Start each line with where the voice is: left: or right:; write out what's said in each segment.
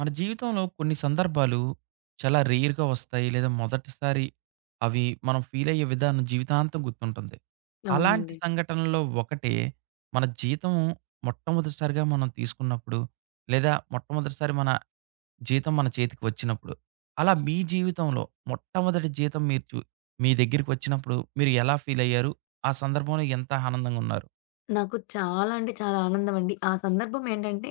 right: మన జీవితంలో కొన్ని సందర్భాలు చాలా రేర్‌గా వస్తాయి. లేదా మొదటిసారి అవి మనం ఫీల్ అయ్యే విధానం జీవితాంతం గుర్తుంటుంది. అలాంటి
left: అవునండి.
right: సంఘటనల్లో ఒకటే మన జీతం మొట్టమొదటిసారిగా మనం తీసుకున్నప్పుడు, లేదా మొట్టమొదటిసారి మన జీతం మన చేతికి వచ్చినప్పుడు. అలా మీ జీవితంలో మొట్టమొదటి జీతం మీరు చు మీ దగ్గరికి వచ్చినప్పుడు మీరు ఎలా ఫీల్ అయ్యారు? ఆ సందర్భంలో ఎంత ఆనందంగా ఉన్నారు?
left: నాకు చాలా అంటే చాలా ఆనందమండి. ఆ సందర్భం ఏంటంటే,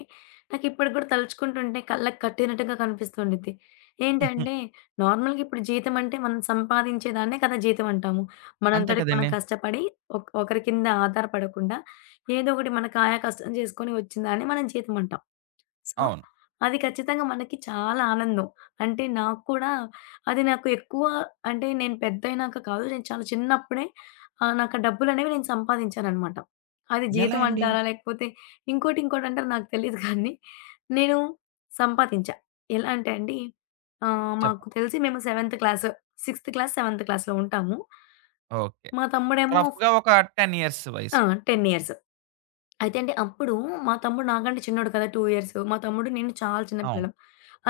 left: నాకిప్పటికి గూడా తలుచుకుంటుంటే కళ్ళకి కట్టినట్టుగా కనిపిస్తుండిద్ది. ఏంటంటే, నార్మల్‌గా ఇప్పుడు జీతం అంటే మనం సంపాదించే దాన్నే కదా జీతం అంటాము.
right: అంతే
left: మనంతటికి మనం
right: కదండీ!
left: కష్టపడి ఒకరి కింద ఆధారపడకుండా ఏదో ఒకటి మన కాయ కష్టం జేసుకొని వచ్చిన దాన్ని మనం జీతం అంటాం. సో,
right: అవును.
left: అది ఖచ్చితంగా మనకి చాలా ఆనందం. అంటే నాకు కూడా అది నాకు ఎక్కువ అంటే నేను పెద్దయినాక కాదు. నేను చాలా చిన్నప్పుడే నాకు ఆ డబ్బులనేవి నేను సంపాదించాననమాట. అది
right: ఎలా
left: జీతం
right: అండి?
left: అంటారా? లేకపోతే ఇంకోటి ఇంకోటంటారు నాకు తెలీదు కానీ నేను సంపాదించా. ఎలా అంటే అండి మాకు
right: చెప్పండి.
left: తెలిసి మేము సిక్స్త్ క్లాస్, సెవెంత్ క్లాస్‌లో ఉంటాము.
right: ఓకే.
left: మా తమ్ముడేమో
right: రఫ్‌గా ఒక 10 ఇయర్స్
left: ఆ!
right: వయసు.
left: 10 ఇయర్స్. అయితే అండి అప్పుడు మా తమ్ముడు నాకంటే చిన్నోడు కదా! 2 ఇయర్స్. మా తమ్ముడు నేను చాలా చిన్న
right: అవును.
left: పిల్లలం.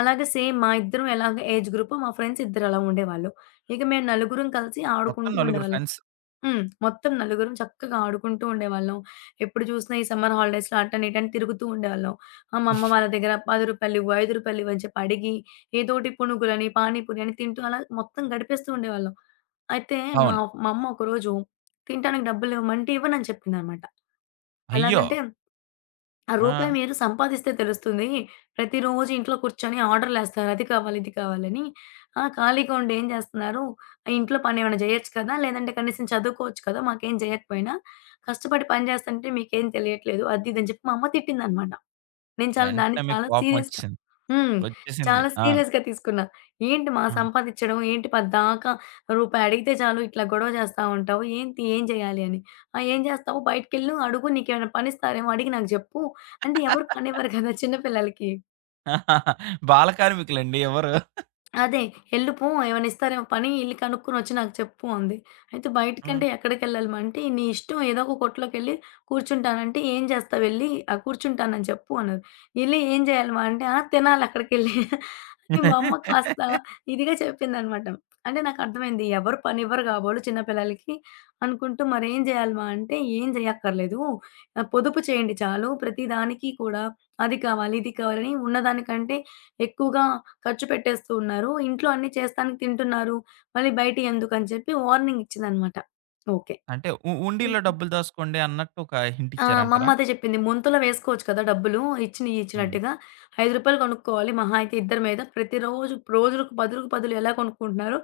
left: అలాగే సేమ్ మా ఇద్దరం ఎలాగ ఏజ్ గ్రూపో మా ఫ్రెండ్స్ ఇద్దరు అలా ఉండేవాళ్ళు. ఇక మేము నలుగురం కలిసి
right: మొత్తం
left: ఆడుకుంటూ
right: నలుగురు
left: ఉండేవాళ్ళం.
right: ఫ్రెండ్స్.
left: హ్మ్. మొత్తం నలుగురం చక్కగా ఆడుకుంటూ ఉండేవాళ్ళం. ఎప్పుడు చూసినా ఈ సమ్మర్ హాలిడేస్‌లో అటని ఇటని తిరుగుతూ ఉండేవాళ్ళం. మా అమ్మ వాళ్ళ దగ్గర రూ. 10 ఇవ్వు, రూ. 5 ఇవ్వు అని చెప్పి అడిగి ఏదోటి పునుగులని, పానీపూరి అని తింటూ అలా మొత్తం గడిపేస్తూ ఉండేవాళ్ళం. అయితే మా
right: అవును.
left: మా అమ్మ ఒకరోజు తినటానికి డబ్బులు ఇవ్వమంటే ఇవ్వనని చెప్పిందనమాట.
right: అయ్యో!
left: ఎలాగంటే ఆ రూపాయి
right: ఆ!
left: మీరు సంపాదిస్తే తెలుస్తుంది. ప్రతిరోజు ఇంట్లో కూర్చొని ఆర్డర్‌లేస్తారు. అది కావాలి, ఇది కావాలని. ఆ! ఖాళీగా ఉండి ఏం చేస్తున్నారు? ఆ ఇంట్లో పనేమైనా చేయొచ్చు కదా! లేదంటే కనీసం చదువుకోవచ్చు కదా! మాకేం చేయకపోయినా. కష్టపడి పని చేస్తంటే మీకేం తెలియట్లేదు. అది ఇది అని చెప్పి మా అమ్మ తిట్టిందనమాట. నేను చాలా దాన్ని
right: వెంటనే మీకు
left: చాలా సీరియస్‌గా
right: కోపమొచ్చేసింది.
left: హ్మ్.
right: వచ్చేసింది. వచ్చేసింది.
left: చాలా
right: ఆ!
left: సీరియస్‌గా తీసుకున్నా. ఏంటి మా
right: ఆ!
left: సంపాదిచ్చడం, ఏంటి పద్దాకా రూపాయి అడిగితే చాలు ఇట్లా గొడవ చేస్తా ఉంటావు. ఏంటి ఏం చేయాలి అని. ఆ! ఏం చేస్తావు బయటికెళ్ళు అడుగు నీకేమైనా పనిస్తారేమో అడిగి నాకు జెప్పు. అంటే ఎవరు పనివ్వరు కదా చిన్న పిల్లలకి.
right: బాల కార్మికులండి ఎవరు?
left: అదే. "ఎళ్ళు పో ఏమైనా ఇస్తారేమో పని ఎళ్లి కనుక్కొనొచ్చి నాకు చెప్పు" అంది. అయితే
right: హ్మ్.
left: బయటికంటే ఎక్కడికెళ్ళాలి మా అంటే, "నీ ఇష్టం ఏదో ఒక కొట్టులోకెళ్ళి కూర్చుంటానంటే ఏం చేస్తావెళ్లి కూర్చుంటానని చెప్పు" అన్నది. "ఎళ్లి ఏం చేయాలి మా" అంటే, "ఆ! తినాలి అక్కడికెళ్ళి" అని మా అమ్మ కాస్త ఇదిగా చెప్పిందనమాట. అంటే నాకర్థమైంది ఎవరు పనివ్వరు కాబోలు చిన్న పిల్లలకి అనుకుంటూ, "మరేం చేయాలి మా" అంటే, "ఏం చేయక్కర్లేదు పొదుపు చేయండి చాలు ప్రతి దానికి కూడా అది కావాలి, ఇది కావాలని" ఉన్నదానికంటే ఎక్కువగా ఖర్చు పెట్టేస్తూ ఉన్నారు. ఇంట్లో అన్నీ చేస్తానికి తింటున్నారు. మళ్ళీ బయటియి ఎందుకని చెప్పి వార్నింగ్ ఇచ్చిందనమాట. ఓకే.
right: అంటే ఉండీలో
left: ఓకే.
right: డబ్బులు దాసుకోండి అన్నట్టు ఒక హింట్
left: ఆ! మా అమ్మ
right: ఇచ్చారంటారా?
left: అదే చెప్పింది. ముంతలో వేసుకోవచ్చు కదా! డబ్బులు ఇచ్చినియి
right: హ్మ్.
left: ఇచ్చినట్టుగా. రూ. 5 కొనుక్కోవాలి. మహా అయితే ఇద్దరి మీద. ప్రతిరోజు రోజులకు బదులుకు బదులు ఎలా కొనుక్కుంటున్నారో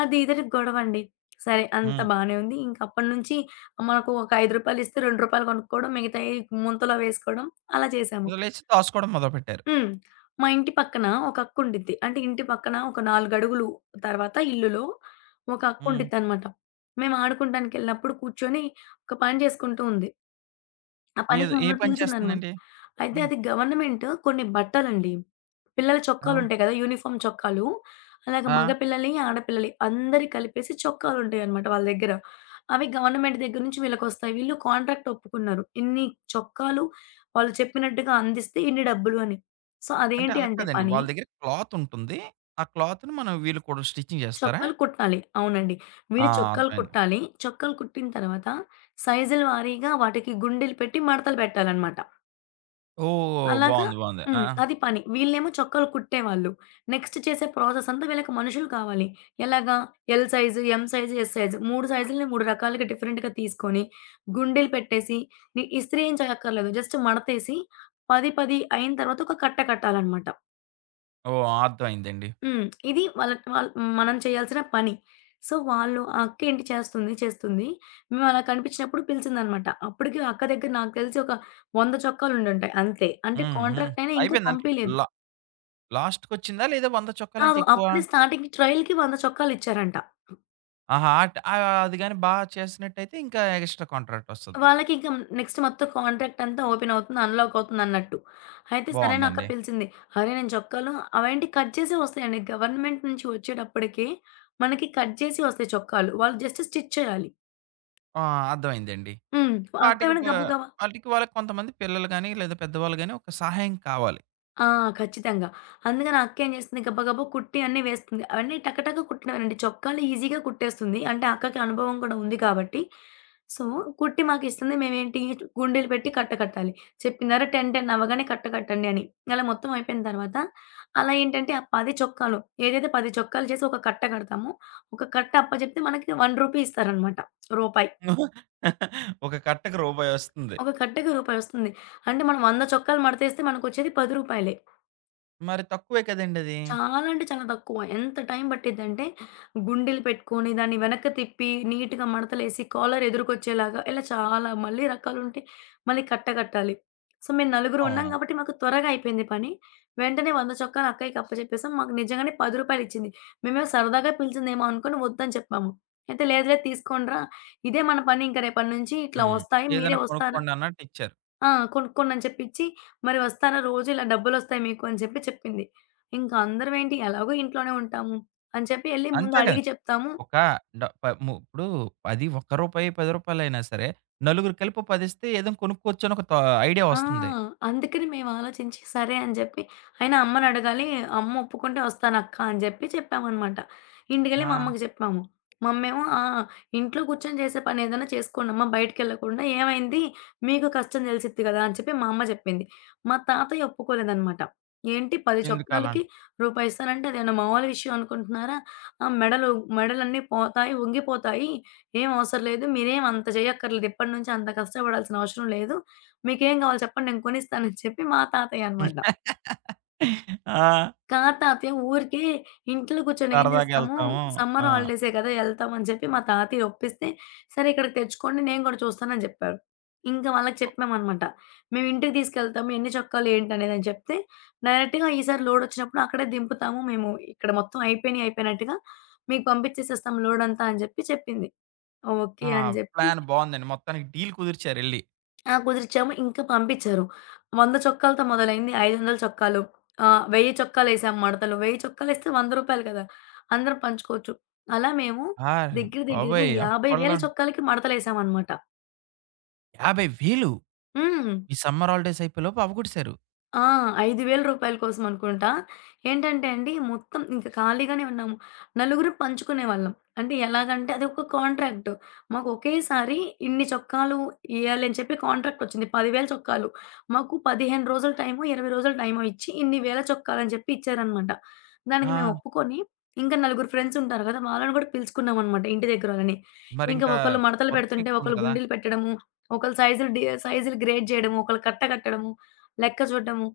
left: అది ఇదని గొడవండి. సరే అంతా
right: హ్మ్.
left: బానే ఉంది. ఇంక అప్పటినుంచి మనకు ఒక రూ. 5 ఇస్తే రూ. 2 కొనుక్కోవడం మిగతాయి ముంతలో వేసుకోవడం అలా చేసాము.
right: ఇక లేచి దాసుకోవడం మొదలుపెట్టారు.
left: హ్మ్. మా ఇంటి పక్కన ఒక అక్కుండిద్ది. అంటే ఇంటి పక్కన ఒక 4 అడుగులు తర్వాత ఇల్లులో ఒక
right: హ్మ్.
left: అక్కుండిద్దనమాట. మేము ఆడుకుంటానికెళ్ళినప్పుడు కూర్చొని ఒక పని చేసుకుంటూ ఉంది. ఆ పనికి
right: ఏది ఏ
left: మమ్మల్ని
right: పని
left: పిలిచిందనమాట.
right: చేస్తుందండి?
left: అయితే
right: హ్మ్.
left: అది గవర్నమెంట్ కొన్ని బట్టలండి. పిల్లల
right: ఆ!
left: చొక్కాలుంటాయి కదా! యూనిఫార్మ్ చొక్కాలు. అలాగే మగ
right: ఆ!
left: పిల్లలి, ఆడపిల్లలి అందరి కలిపేసి చొక్కాలుంటాయనమాట వాళ్ళ దగ్గర. అవి గవర్నమెంట్ దగ్గర నుంచి వీళ్ళకొస్తాయి. వీళ్ళు కాంట్రాక్ట్ ఒప్పుకున్నారు. ఇన్ని చొక్కాలు వాళ్ళు చెప్పినట్టుగా అందిస్తే ఇన్ని డబ్బులు అని. సో,
right: అంటే
left: అదేంటి
right: అలా
left: అంటే
right: కాదండి.
left: పని
right: వాళ్ళ దగ్గర క్లాత్ ఉంటుంది. ఆ క్లాత్‌ని మనం వీళ్ళు కూడా స్టిచ్చింగ్ చేస్తారా?
left: చొక్కాలు కుట్టాలి. అవునండి.
right: ఆ!
left: మీరు చొక్కాలు
right: అర్థమైంది.
left: కుట్టాలి. చొక్కాలు కుట్టిన తర్వాత సైజుల వారీగా వాటికి గుండీలు పెట్టి మడతలు పెట్టాలనమాట.
right: ఓహ్!
left: అలాగా
right: బావుంది. బావుంది. ఆ!
left: హ్మ్. అది పని. వీళ్ళేమో చొక్కాలు కుట్టేవాళ్ళు. నెక్స్ట్ చేసే ప్రాసెస్ అంతా వీళ్ళకి మనుషులు కావాలి. ఎలాగా? L size, M size, S size 3 సైజులని 3 రకాలుగా డిఫరెంట్‌గా తీసుకొని, గుండీలు పెట్టేసి ని ఇస్త్రీ ఏం చేయక్కర్లేదు. జస్ట్ మడతేసి 10, 10 అయిన తర్వాత ఒక కట్ట కట్టాలనమాట.
right: ఓహ్! అర్థమైందండి.
left: హ్మ్. ఇది వాళ్ళ మనం చేయాల్సిన పని. సో, వాళ్ళు ఆ అక్క ఏంటి చేస్తుంది, చేస్తుంది. మేము అలా కనిపించినప్పుడు పిలిచిందనమాట. అప్పటికి అక్క దగ్గర నాకు తెలిసి ఒక 100 చొక్కాలుండుంటాయి అంతే. అంటే
right: హ్మ్. హ్మ్.
left: కాంట్రాక్ట్ అయినా ఇంకా
right: అయిపోయిందంటే
left: పంపియలేదు.
right: లా లాస్ట్‌కొచ్చిందా? లేదా 100 చొక్కాలంటే
left: కాదు.
right: ఎక్కువ?
left: అప్పుడే స్టార్టింగ్ ట్రయల్‌కి 100 చొక్కాలిచ్చారంట.
right: ఆహా! అది గాని చేసినట్టయితే ఇంకా ఎక్స్‌ట్రా కాంట్రాక్ట్ ఒస్తది.
left: వాళ్ళకి ఇంకా నెక్స్ట్ మొత్తం కాంట్రాక్ట్ అంతా ఓపెన్ అవుతుంది, అన్‌లాక్ అవుతుందన్నట్టు. అయితే సరే అని అక్క
right: బావుందండి.
left: పిలిచింది. అరే! నేను చొక్కాలు అవేంటి కట్ చేసే వస్తాయండి. గవర్నమెంట్ నుంచి వచ్చేటప్పటికి మనకి కట్ చేసి వస్తాయి చొక్కాలు. వాళ్ళు జస్ట్ స్టిచ్ చేయాలి.
right: ఆ! అర్థమైందండి.
left: హ్మ్.
right: వాటికి
left: అక్కేమైనా
right: వ
left: గబ గబా
right: వాటికి వాళ్ళకి కొంతమంది పిల్లలు గాని, లేదా పెద్దవాళ్ళు గాని ఒక సహాయం కావాలి.
left: ఆ! ఖచ్చితంగా. అందుకని ఆ అక్కేం చేస్తుంది గబ గబా కుట్టి అన్నీ వేస్తుంది. అవన్నీ టక టక కుట్టినవేనండి. చొక్కాలు ఈజీగా కుట్టేస్తుంది. అంటే అక్కకి అనుభవం కూడా ఉంది కాబట్టి. సో, కుట్టి మాకిస్తుంది. మేమేంటి గుండీలు పెట్టి కట్ట కట్టాలి. చెప్పినారు 10, 10 అవ్వగానే కట్ట కట్టండి అని. అలా మొత్తం అయిపోయిన తర్వాత అలా ఏంటంటే ఆ 10 చొక్కాలు ఏదైతే 10 చొక్కాలు చేసి ఒక కట్ట కడతామో, ఒక కట్ట అప్పజెప్తే మనకి రూ. 1 ఇస్తారనమాట. రూపాయి.
right: ఒక కట్టకి రూపాయొస్తుంది.
left: ఒక కట్టకి రూపాయి వస్తుంది. అంటే మనం 100 చొక్కాలు మడతేస్తే మనకొచ్చేది రూ. 10.
right: మరి తక్కువే కదండీ అది.
left: చాలా అంటే చాలా తక్కువ. ఎంత టైం పట్టిద్దంటే, గుండీలు పెట్టుకొని, దాన్ని వెనక్కి తిప్పి, నీట్‌గా మడతలేసి, కాలర్ ఎదురుకొచ్చేలాగా ఇలా చాలా మళ్ళీ రకాలుంటాయి. మళ్ళీ కట్ట కట్టాలి. సో, మేము నలుగురం ఉన్నాం
right: అవును.
left: కాబట్టి మాకు త్వరగా అయిపోయింది పని. వెంటనే 100 చొక్కాలు అక్కయ్యకి అప్పచెప్పేసాం. మాకు నిజంగానే రూ. 10 ఇచ్చింది. మేమేమో సరదాగా పిలిచిందేమో అనుకోని వద్దని చెప్పాము. అయితే లేదు లేదు తీసుకోండిరా! ఇదే మన పని ఇంక రేపటి నుంచి ఇట్లా
right: హ్మ్.
left: వస్తాయి. మీరే
right: ఏదైనా
left: వస్తారా?
right: కొనుక్కోండి అన్నట్టు ఇచ్చారు.
left: ఆ! కొనుక్కోండి అని చెప్పిచ్చి, "మరి వస్తారా రోజు ఇలా డబ్బులొస్తాయి మీకు" అని చెప్పి చెప్పింది. ఇంక అందరం ఏంటి ఎలాగో ఇంట్లోనే ఉంటాము అని చెప్పి ఎళ్లి ముందు
right: అంతే కదా!
left: అడిగి చెప్తాము.
right: ఒక డ ప ము ఇప్పుడు అది రూ. 1, రూ. 10 అయినా సరే, నలుగురు కలిపి ఓ 10 ఇస్తే ఏదైనా కొనుక్కోవచ్చు అని ఒక థా ఐడియా
left: ఆ!
right: వస్తుంది.
left: అందుకని మేము ఆలోచించి సరే అని జెప్పి, అయినా అమ్మని అడగాలి. అమ్మ ఒప్పుకుంటే ఒస్తానక్క అని జెప్పి చెప్పామనమాట. ఇంటికెళ్ళి మా
right: ఆ!
left: అమ్మకి చెప్పాము. మమ్మేమో "ఆ! ఇంట్లో కూర్చొని చేసే పని ఏదైనా చేసుకోండమ్మా బయటికెళ్ళకుండా. ఏమైంది? మీకు కష్టం తెలిసిద్ది గదా!" అని చెప్పి మా అమ్మ జెప్పింది. మా తాతయ్య ఒప్పుకోలేదనమాట. "ఏంటి 10
right: ఎందుకు
left: చొక్కాలకి
right: అలాంటి?
left: రూపాయి ఇస్తానంటే అదేమన్నా మామూలు విషయం అనుకుంటున్నారా? ఆ! మెడలు మెడలన్నీ పోతాయి, వంగిపోతాయి. ఏం అవసరం లేదు. మీరేం అంత చేయక్కర్లేదు. ఇప్పటి నుంచి అంత కష్టపడాల్సిన అవసరం లేదు. మీకేం గావాలి చెప్పండి నేను కొనిస్తానని చెప్పి మా తాతయ్య అనమాట.
right: ఆ!
left: కాదు తాతయ్య ఊరికే ఇంట్లో కూర్చొని ఏం
right: సరదాగా
left: చేస్తాము,
right: ఎళ్తాము.
left: సమ్మర్
right: ఆ!
left: హాలిడేసే కదా! ఎళ్తామని చెప్పి మా తాతయ్య ఒప్పిస్తే, సరే ఇక్కడికి తెచ్చుకోండి నేను కూడా చూస్తానని చెప్పారు. ఇంకా వాళ్ళకి చెప్పామనమాట. మేము ఇంటికి తీసుకెళ్తాము ఎన్ని చొక్కాలు ఏంటనేదని చెప్తే, డైరెక్ట్‌గా ఈసారి లోడొచ్చినప్పుడు అక్కడే దింపుతాము మేము. ఇక్కడ మొత్తం అయిపోయినయి అయిపోయినట్టుగా మీకు పంపించేసేస్తాం లోడంతా అని చెప్పి చెప్పింది. ఓకే.
right: ఆ!
left: అని చెప్పి
right: ప్లాన్ బావుందండి. మొత్తానికి డీల్ కుదిర్చారెళ్లి.
left: ఆ! కుదిరిచ్చాము. ఇంకా పంపిచ్చారు. 100 చొక్కాలతో మొదలైంది. 500 చొక్కాలు, 1000 చొక్కాలేసాం మడతలు. 1000 చొక్కాలేస్తే రూ. 100 కదా! అందరం పంచుకోవచ్చు. అలా మేము
right: అరె
left: దగ్గర దగ్గరగా
right: బాబోయ్!
left: 50,000
right: అప్పట్లో
left: చొక్కాలకి మడతలేసామనమాట.
right: 50,000
left: హ్మ్.
right: ఈ సమ్మర్ హాలిడేస్ అయిపోయేలోపు అవ్వగొట్టేసారు.
left: ఆ! రూ. 5,000 కోసం అనుకుంటా. ఏంటంటే అండి, మొత్తం ఇంక ఖాళీగానే ఉన్నాము. నలుగురు పంచుకునేవాళ్ళం. అంటే ఎలాగంటే అదొక కాంట్రాక్ట్. మాకు ఒకేసారి ఇన్ని చొక్కాలు ఇయ్యాలి అని చెప్పి కాంట్రాక్ట్ వచ్చింది. 10,000 చొక్కాలు. మాకు 15 రోజులు టైము, 20 రోజులు టైమో ఇచ్చి ఇన్ని వేల చొక్కాలు అని చెప్పి ఇచ్చారనమాట. దానికి మేము
right: ఆ!
left: ఒప్పుకొని ఇంకా నలుగురు ఫ్రెండ్స్ ఉంటారు కదా! వాళ్ళని కూడా పిలుచుకున్నామనమాట ఇంటి దగ్గర వాళ్ళని. ఇంకా
right: మరింకా
left: ఒకళ్ళు మడతలు
right: వర్క్
left: పెడుతుంటే,
right: ఎక్కువ ఉంది
left: ఒకళ్ళు
right: కదా!
left: గుండీలు పెట్టడము, ఒకళ్ళు సైజులు సైజులు గ్రేడ్ చేయడము, ఒకళ్ళు కట్ట కట్టడము లెక్క చూడడము.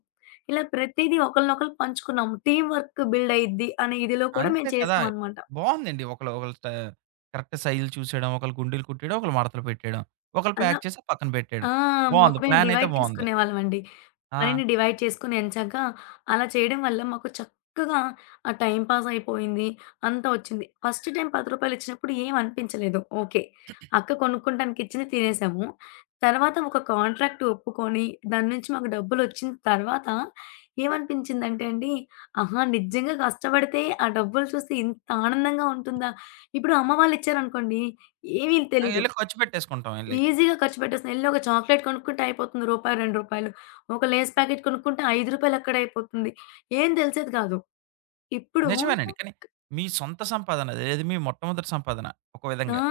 left: ఇలా ప్రతీదీ ఒకళ్ళనొకళ్ళు పంచుకున్నాము. టీమ్ వర్క్ బిల్డ్ అయ్యిద్ది అనే ఇదిలో కూడా మేము
right: అంతే కదా!
left: చేసామనమాట.
right: బావుందండి. ఒకళ్ళు ఒకళ్ళు స్ట కరెక్ట్ సైజులు చూసేయడం, ఒకళ్ళు గుండీలు కుట్టేయడం, ఒకళ్ళు మడతలు పెట్టేయడం, ఒకళ్ళు
left: అలా
right: ప్యాక్ చేసి పక్కన
left: ఆ!
right: పెట్టేయడం.
left: మాకు
right: బావుంది.
left: మేము
right: ప్లాన్ అయితే
left: డివైడ్
right: బావుంది.
left: చేసుకునేవాళ్ళమండి.
right: ఆ!
left: పనిని డివైడ్ చేసుకొని ఎంచక్కా అలా చేయడం వల్ల మాకు చక్కగా ఆ టైమ్ పాస్ అయిపోయింది. అంతా ఒచ్చింది. ఫస్ట్ టైమ్ రూ. 10 ఇచ్చినప్పుడు ఏం అనిపించలేదు. ఓకే. అక్క కొనుక్కుంటానికిచ్చింది తినేసాము. తర్వాత ఒక కాంట్రాక్ట్ ఒప్పుకొని దాని నుంచి మాకు డబ్బులొచ్చిన తర్వాత ఏమనిపించిందంటే అండి, ఆహా! నిజంగా కష్టపడితే ఆ డబ్బులు చూస్తే ఇంత ఆనందంగా ఉంటుందా! ఇప్పుడు అమ్మ వాళ్ళిచ్చారనుకోండి ఏమీ
right: ఆ!
left: తెలీదు.
right: ఎళ్లి ఖర్చు పెట్టేసుకుంటాం ఎళ్లి.
left: ఈజీగా ఖర్చు పెట్టేస్తున్నాం. ఎళ్లి ఒక చాక్లేట్ కొనుక్కుంటే అయిపోతుంది. రూపాయి, రూ. 2. ఒక లేస్ ప్యాకెట్ కొనుక్కుంటే రూ. 5 అక్కడే అయిపోతుంది. ఏం తెలిసేది కాదు. ఇప్పుడు
right: నిజమేనండి. కానీ మీ సొంత సంపాదన అది. అది మీ మొట్టమొదటి సంపాదన ఒక
left: ఆ!
right: విధంగా.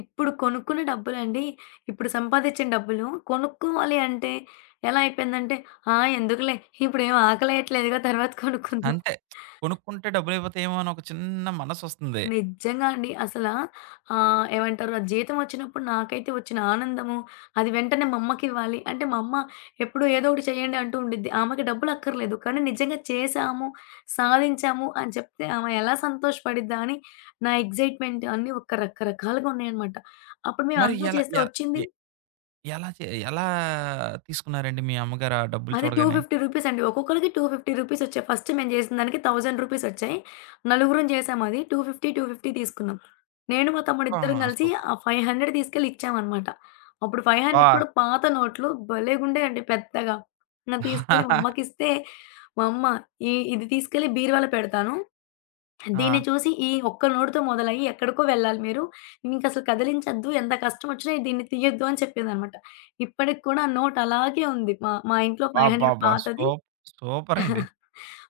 left: ఇప్పుడు కొనుక్కునే డబ్బులండి. ఇప్పుడు సంపాదించిన డబ్బులు కొనుక్కోవాలి అంటే ఎలా అయిపోయిందంటే, ఆ! ఎందుకులే ఇప్పుడేం ఆకలేయట్లేదుగా తర్వాత కొనుక్కుందాం.
right: అంతే. కొనుక్కుంటే డబ్బులైపోతాయేమో అని ఒక చిన్న మనసొస్తుంది.
left: నిజంగా అండి. అసలా ఏమంటారు? ఆ జీతం వచ్చినప్పుడు నాకైతే వచ్చిన ఆనందము, అది వెంటనే మా అమ్మకివ్వాలి. అంటే మా అమ్మ ఎప్పుడు ఏదో ఒకటి చేయండి అంటూ ఉండిద్ది. ఆమెకి డబ్బులక్కర్లేదు. కానీ నిజంగా చేశాము, సాధించాము అని చెప్తే ఆమె ఎలా సంతోషపడిద్దా అని నా ఎక్సైట్‌మెంట్ అన్నీ ఒక రకరకాలుగా ఉన్నాయన్నమాట. అప్పుడు
right: మరి
left: మేమంతా
right: ఎలా
left: చేస్తే
right: ఎ
left: వచ్చింది
right: ఎ ఎలా చే ఎలా తీసుకున్నారండి మీ అమ్మగారు ఆ డబ్బులు
left: అది రూ.
right: చూడగానే?
left: 250 అండి. ఒక్కొక్కళ్ళకి రూ. 250 వచ్చాయి. ఫస్ట్ మేము చేసిన దానికి రూ. 1000 వచ్చాయి. నలుగురం చేసాం అది. 250, 250 తీసుకున్నాం. నేను మా తమ్ముడు ఇద్దరం
right: ఆహా!
left: కలిసి
right: సూపర్.
left: ఆ 500 తీసుకెళ్ళి ఇచ్చామనమాట. అప్పుడు 500
right: ఆ!
left: కూడా పాత నోట్లు భలేగుండేయండి పెద్దగా.
right: ఆ!
left: నేను తీసుకెళ్ళి మా అమ్మకిస్తే, మా అమ్మ ఇది తీసుకెళ్ళి బీరువాలో పెడతాను. దీన్ని చూసి ఈ ఒక్క నోటితో మొదలయ్యి ఎక్కడికో వెళ్ళాలి మీరు. ఇంకసలు కదిలించొద్దు. ఎంత కష్టమొచ్చినా దీన్ని తీయొద్దు అని చెప్పిందనమాట. ఇప్పటికి కూడా ఆ నోట్ అలాగే ఉంది. మా మా ఇంట్లో 500
right: అబ్బబ్బా!
left: పాతది.
right: సూపరండి.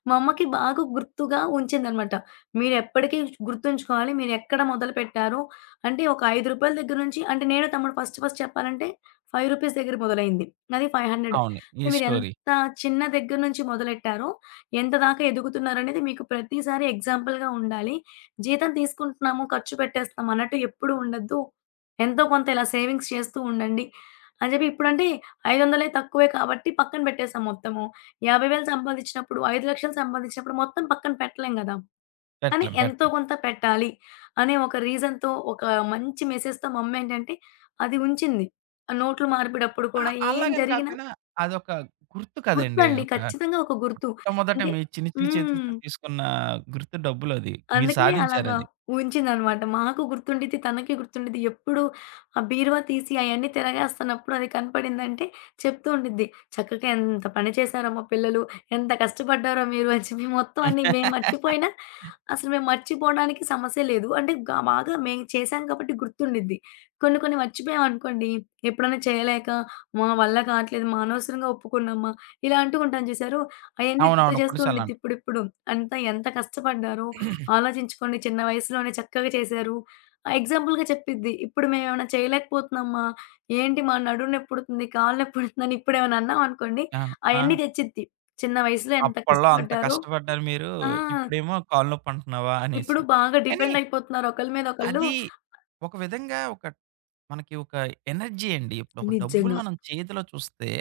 left: మా అమ్మకి బాగా గుర్తుగా ఉంచిందనమాట. మీరెప్పటికీ గుర్తుంచుకోవాలి. మీరెక్కడ మొదలుపెట్టారో అంటే ఒక రూ. 5 దగ్గర నుంచి అంటే నేను, తమ్ముడు ఫస్ట్ ఫస్ట్ చెప్పాలంటే రూ. 5 దగ్గర మొదలైంది. అది 500
right: అవును. ఈ
left: అంటే
right: స్టోరీ.
left: మీరెంత చిన్న దగ్గర నుంచి మొదలెట్టారో, ఎంత దాకా ఎదుగుతున్నారనేది మీకు ప్రతిసారి ఎగ్జాంపుల్‌గా ఉండాలి. జీతం తీసుకుంటున్నాము, ఖర్చు పెట్టేస్తాం అన్నట్టు ఎప్పుడూ ఉండద్దు. ఎంతో కొంత ఇలా సేవింగ్స్ చేస్తూ ఉండండి. అని చెప్పి ఇప్పుడంటే 500 తక్కువే కాబట్టి పక్కన పెట్టేసాం మొత్తము. 50,000 సంపాదించినప్పుడు, 5,00,000 సంపాదించినప్పుడు మొత్తం పక్కన పెట్టలేం గదా! కానీ
right: పెట్టలేం.
left: ఎంతో
right: పెట్టలేం.
left: కొంత పెట్టాలి అనే ఒక రీజన్‌తో, ఒక మంచి మెసేజ్‌తో మమ్మేంటంటే అది ఉంచింది. నోట్ల మార్పిడప్పుడు
right: ఆ!
left: కూడా ఏం
right: అలాగని
left: జరిగినా
right: కాపోయినా అదొక గుర్తు కదండీ.
left: గుర్తండి.
right: ఒక
left: ఖచ్చితంగా ఒక గుర్తు.
right: మొట్టమొదట
left: అంటే
right: మీ చిన్ని చిన్ని
left: హ్మ్.
right: చేతులతో తీసుకున్న గుర్తు డబ్బులది. మీరు
left: అలాగా
right: సాధించారది.
left: ఉంచిందనమాట. మాకు గుర్తుండిద్ది, తనకి గుర్తుండిద్ది. ఎప్పుడు ఆ బీరువా తీసి అయన్నీ తిరగేస్తున్నప్పుడు అది కనపడిందంటే చెప్తూ ఉండిద్ది. చక్కగా ఎంత పని చేశారో మా పిల్లలు, ఎంత కష్టపడ్డారో మీరు అని చెప్పి మొత్తం అన్నీ మేము మర్చిపోయినా అసలు మేము మర్చిపోవడానికి సమస్య లేదు. అంటే గ బాగా మేము చేశాం కాబట్టి గుర్తుండిద్ది. కొన్ని కొన్ని మర్చిపోయామనుకోండి, ఎప్పుడైనా చేయలేక మా వల్ల కావట్లేదు, మా అనవసరంగా ఒప్పుకున్నామా ఇలా అంటూ ఉంటాం చూశారు, అయన్నీ గుర్తు
right: అవునవును.
left: చేస్తూ
right: కొన్ని సార్లు
left: ఉండిద్ది
right: అంటాం.
left: ఇప్పుడిప్పుడు. అంతా ఎంత కష్టపడ్డారో ఆలోచించుకోండి చిన్న వయసులోనే చక్కగా చేశారు. ఆ ఎగ్జాంపుల్‌గా చెప్పిద్ది. ఇప్పుడు మేమేమైనా చేయలేకపోతున్నామా? ఏంటి మా నడుము నొప్పుడుతుంది, కాళ్ళు నొప్పుడుతుందని ఇప్పుడేమైనా అన్నామనుకోండి,
right: అవును. ఆ!
left: అయన్నీ తెచ్చిద్ది. చిన్న వయసులో ఎంత
right: అప్పట్లో అంత
left: కష్టపడ్డారో
right: కష్టపడ్డారు మీరు.
left: ఆ!
right: ఇప్పుడేమో కాళ్ళు నొప్పంటున్నావా
left: ఇప్పుడు
right: అనేసి.
left: బాగా
right: కానీ
left: డిపెండ్ అయిపోతున్నారు ఒకళ్ళ మీద ఒకళ్ళు.
right: అది ఒక విధంగా ఒక మనకి ఒక ఎనర్జీ అండి. ఇప్పుడు ఒక డబ్బులు
left: నిజంగా.
right: మనం చేతిలో చూస్తే,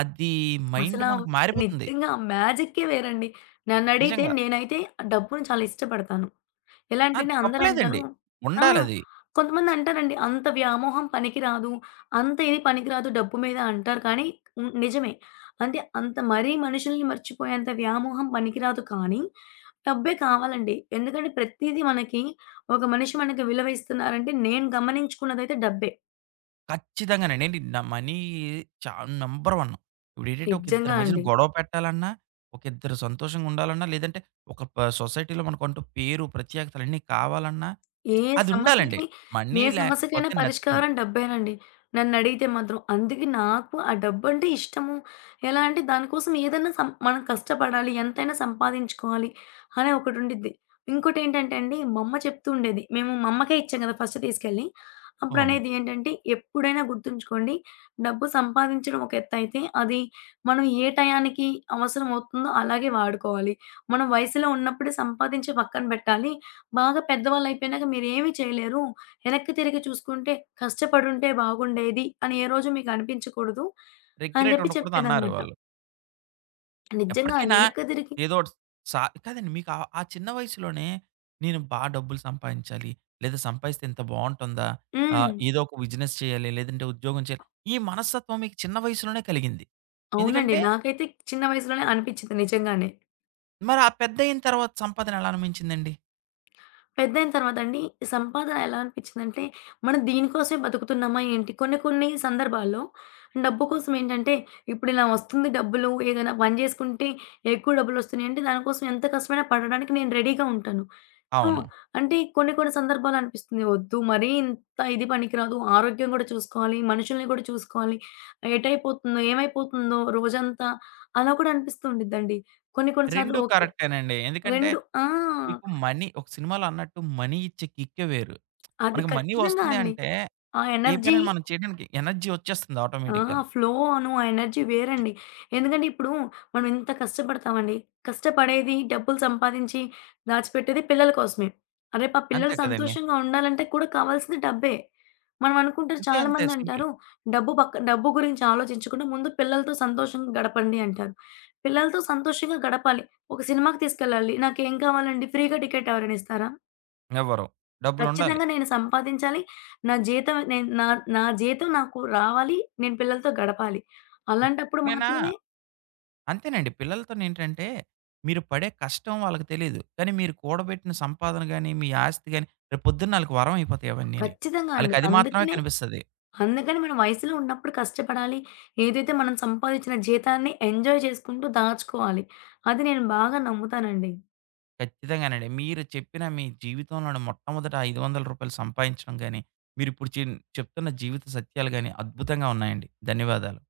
right: అది మైండ్
left: అసలా
right: మనకు మారిపోతుంది.
left: నిజంగా ఆ మ్యాజిక్కే వేరండి. నన్నడిగితే
right: నిజంగా.
left: నేనైతే డబ్బుని చాలా ఇష్టపడతాను. ఎలా
right: ఆ!
left: అంటేనే అందరంటారు
right: తప్పులేదండి.
left: ఆ!
right: ఉండాలది.
left: కొంతమందంటారండి. అంత వ్యామోహం పనికిరాదు. అంత ఇది పనికిరాదు డబ్బు మీద అంటారు. కానీ హ్మ్. నిజమే. అంటే అంత మరీ మనుషుల్ని మర్చిపోయేంత వ్యామోహం పనికిరాదు కానీ, డబ్బే కావాలండి. ఎందుకంటే ప్రతీదీ మనకి ఒక మనిషి మనకి విలువ ఇస్తున్నారంటే నేను గమనించుకున్నదైతే డబ్బే.
right: ఖచ్చితంగానండి. ఏంటి న మనీ చా నంబర్ 1. ఇప్పుడేంటంటే ఒక ఇద్దరి
left: నిజంగా
right: మధ్యన
left: అండి.
right: గొడవ పెట్టాలన్నా, ఒక ఇద్దరు సంతోషంగా ఉండాలన్నా, లేదంటే ఒక ప సొసైటీలో మనకంటూ పేరు, ప్రత్యేకతలు అన్నీ కావాలన్నా
left: ఏ
right: అదుండాలండి.
left: సమస్యకి,
right: మనీ
left: ఏ సమస్యకైనా
right: లేకపోతే నథింగ్.
left: పరిష్కారం డబ్బేనండి. నన్నడిగితే మాత్రం. అందుకే నాకు ఆ డబ్బంటే ఇష్టము. ఎలా అంటే దానికోసం ఏదైనా మనం కష్టపడాలి, ఎంతైనా సంపాదించుకోవాలి అనే ఒకటుండిద్ది. ఇంకోటేంటంటే అండి మా అమ్మ చెప్తూ ఉండేది. మేము మా అమ్మకే ఇచ్చాం కదా! ఫస్ట్ తీసుకెళ్ళి.
right: అవును.
left: అప్పుడనేది ఏంటంటే, ఎప్పుడైనా గుర్తుంచుకోండి డబ్బు సంపాదించడం ఒక ఎత్తయితే, అది మనం ఏ టయానికి అవసరమవుతుందో అలాగే వాడుకోవాలి. మనం వయసులో ఉన్నప్పుడే సంపాదించి పక్కన పెట్టాలి. బాగా పెద్దవాళ్ళయిపోయినాక మీరేమి చేయలేరు. వెనక్కి తిరిగి చూసుకుంటే కష్టపడుంటే బాగుండేది అని ఏ రోజు మీకు అనిపించకూడదు అని
right: రిగ్రెట్
left: జెప్పి
right: ఉండకూడదన్నారు
left: చెప్పేదనమాట.
right: వాళ్ళు.
left: నిజంగా
right: ఎప్పటికైనా
left: వెనక్కి తిరిగి
right: ఏదోటి సా కాదండి, మీకు ఆ ఆ చిన్న వయసులోనే నేను డబ్బులు సంపాదించాలి. లేదా సంపాదిస్తే ఇంత బావుంటుందా?
left: హ్మ్.
right: ఏదో ఒక బిజినెస్ చేయాలి. లేదంటే ఉద్యోగం చేయాలి. ఈ మనస్తత్వం మీకు చిన్న వయసులోనే కలిగింది.
left: అవునండి.
right: ఎందుకంటే
left: నాకైతే చిన్న వయసులోనే అనిపిచ్చింది నిజంగానే.
right: మరి ఆ పెద్దయిన తర్వాత సంపాదన ఎలా అనుమించిందండి?
left: పెద్దయిన తర్వాత అండి సంపాదన ఎలా అనిపిచ్చిందంటే, మనం దీనికోసమే బతుకుతున్నామా ఏంటి? కొన్ని కొన్ని సందర్భాల్లో డబ్బు కోసం ఏంటంటే, ఇప్పుడు ఇలా వస్తుంది డబ్బులు ఏదైనా పని జేసుకుంటే ఎక్కువ డబ్బులొస్తున్నాయి అంటే దానికోసం ఎంత కష్టమైనా పడడానికి నేను రెడీగా ఉంటాను. సో,
right: అవును.
left: అంటే కొన్ని కొన్ని సందర్భాలు అనిపిస్తుంది. వద్దు మరీ ఇంత ఇది పనికిరాదు. ఆరోగ్యం గూడా చూసుకోవాలి. మనుషుల్ని గూడా చూసుకోవాలి. ఎటైపోతుందో, ఏమైపోతుందో రోజంతా అలా కూడా అనిపిస్తూ ఉండిద్దండి. కొన్ని కొన్ని సార్లు
right: 2
left: ఓకే.
right: కరెక్టేనండి. ఎందుకంటే
left: 2 ఆ!
right: మీకు మనీ, ఒక సినిమాలో అన్నట్టు మనీ ఇచ్చే కిక్కే వేరు.
left: అది
right: మనకి మనీ
left: ఖచ్చితంగా
right: వస్తుంది
left: అండి.
right: అంటే
left: ఆ
right: ఏ
left: ఎనర్జీ
right: పనైనా మనం చేయడానికి ఎనర్జీ వచ్చేస్తుంది
left: ఆ!
right: ఆటోమేటిక్‌గాన.
left: ఫ్లో ఆ ఎనర్జీ వేరండి. ఎందుకంటే ఇప్పుడు మనం ఎంత కష్టపడతామండి. కష్టపడేది, డబ్బులు సంపాదించి దాచిపెట్టేది పిల్లల కోసమే. రేపు ఆ పిల్లలు
right: అంతే కదండీ!
left: సంతోషంగా ఉండాలంటే కూడా కావాల్సింది డబ్బే. మనం అనుకుంటారు
right: అంతే, అంతే
left: చాలామంది
right: సింపుల్.
left: అంటారు, "డబ్బు పక్క డబ్బు గురించి ఆలోచించకుండా ముందు పిల్లలతో సంతోషంగా గడపండి" అంటారు. పిల్లలతో సంతోషంగా గడపాలి. ఒక సినిమాకి తీసుకెళ్ళాలి. నాకేం కావాలండి? ఫ్రీగా టికెట్ ఎవరైనా ఇస్తారా?
right: ఎవ్వరు. డబ్బులుండాలి.
left: ఖచ్చితంగా నేను సంపాదించాలి. నా జీతం నేను నా నా జీతం నాకు రావాలి. నేను పిల్లలతో గడపాలి. అలాంటప్పుడు
right: ఎప్పుడైనా
left: మాత్రమే
right: అంతేనండి. పిల్లలతోనేంటంటే, మీరు పడే కష్టం వాళ్ళకి తెలీదు. కానీ మీరు కూడబెట్టిన సంపాదన గాని, మీ ఆస్తి గాని, రేపు పొద్దున్న ఆళ్ళకి వరం అయిపోతాయి అవన్నీని.
left: ఖచ్చితంగా అండి.
right: ఆళ్ళకది మాత్రమే కనిపిస్తది.
left: అందుకని మనం వయసులో ఉన్నప్పుడు కష్టపడాలి. ఏదైతే మనం సంపాదించిన జీతాన్ని ఎంజాయ్ చేసుకుంటూ దాచుకోవాలి. అది నేను బాగా నమ్ముతానండి.
right: ఖచ్చితంగానండి. మీరు చెప్పిన మీ జీవితంలోని మొట్టమొదట రూ. 500 సంపాదించడం గాని, మీరిప్పుడు చెప్తున్న జీవిత సత్యాలు గాని అద్భుతంగా ఉన్నాయండి. ధన్యవాదాలు.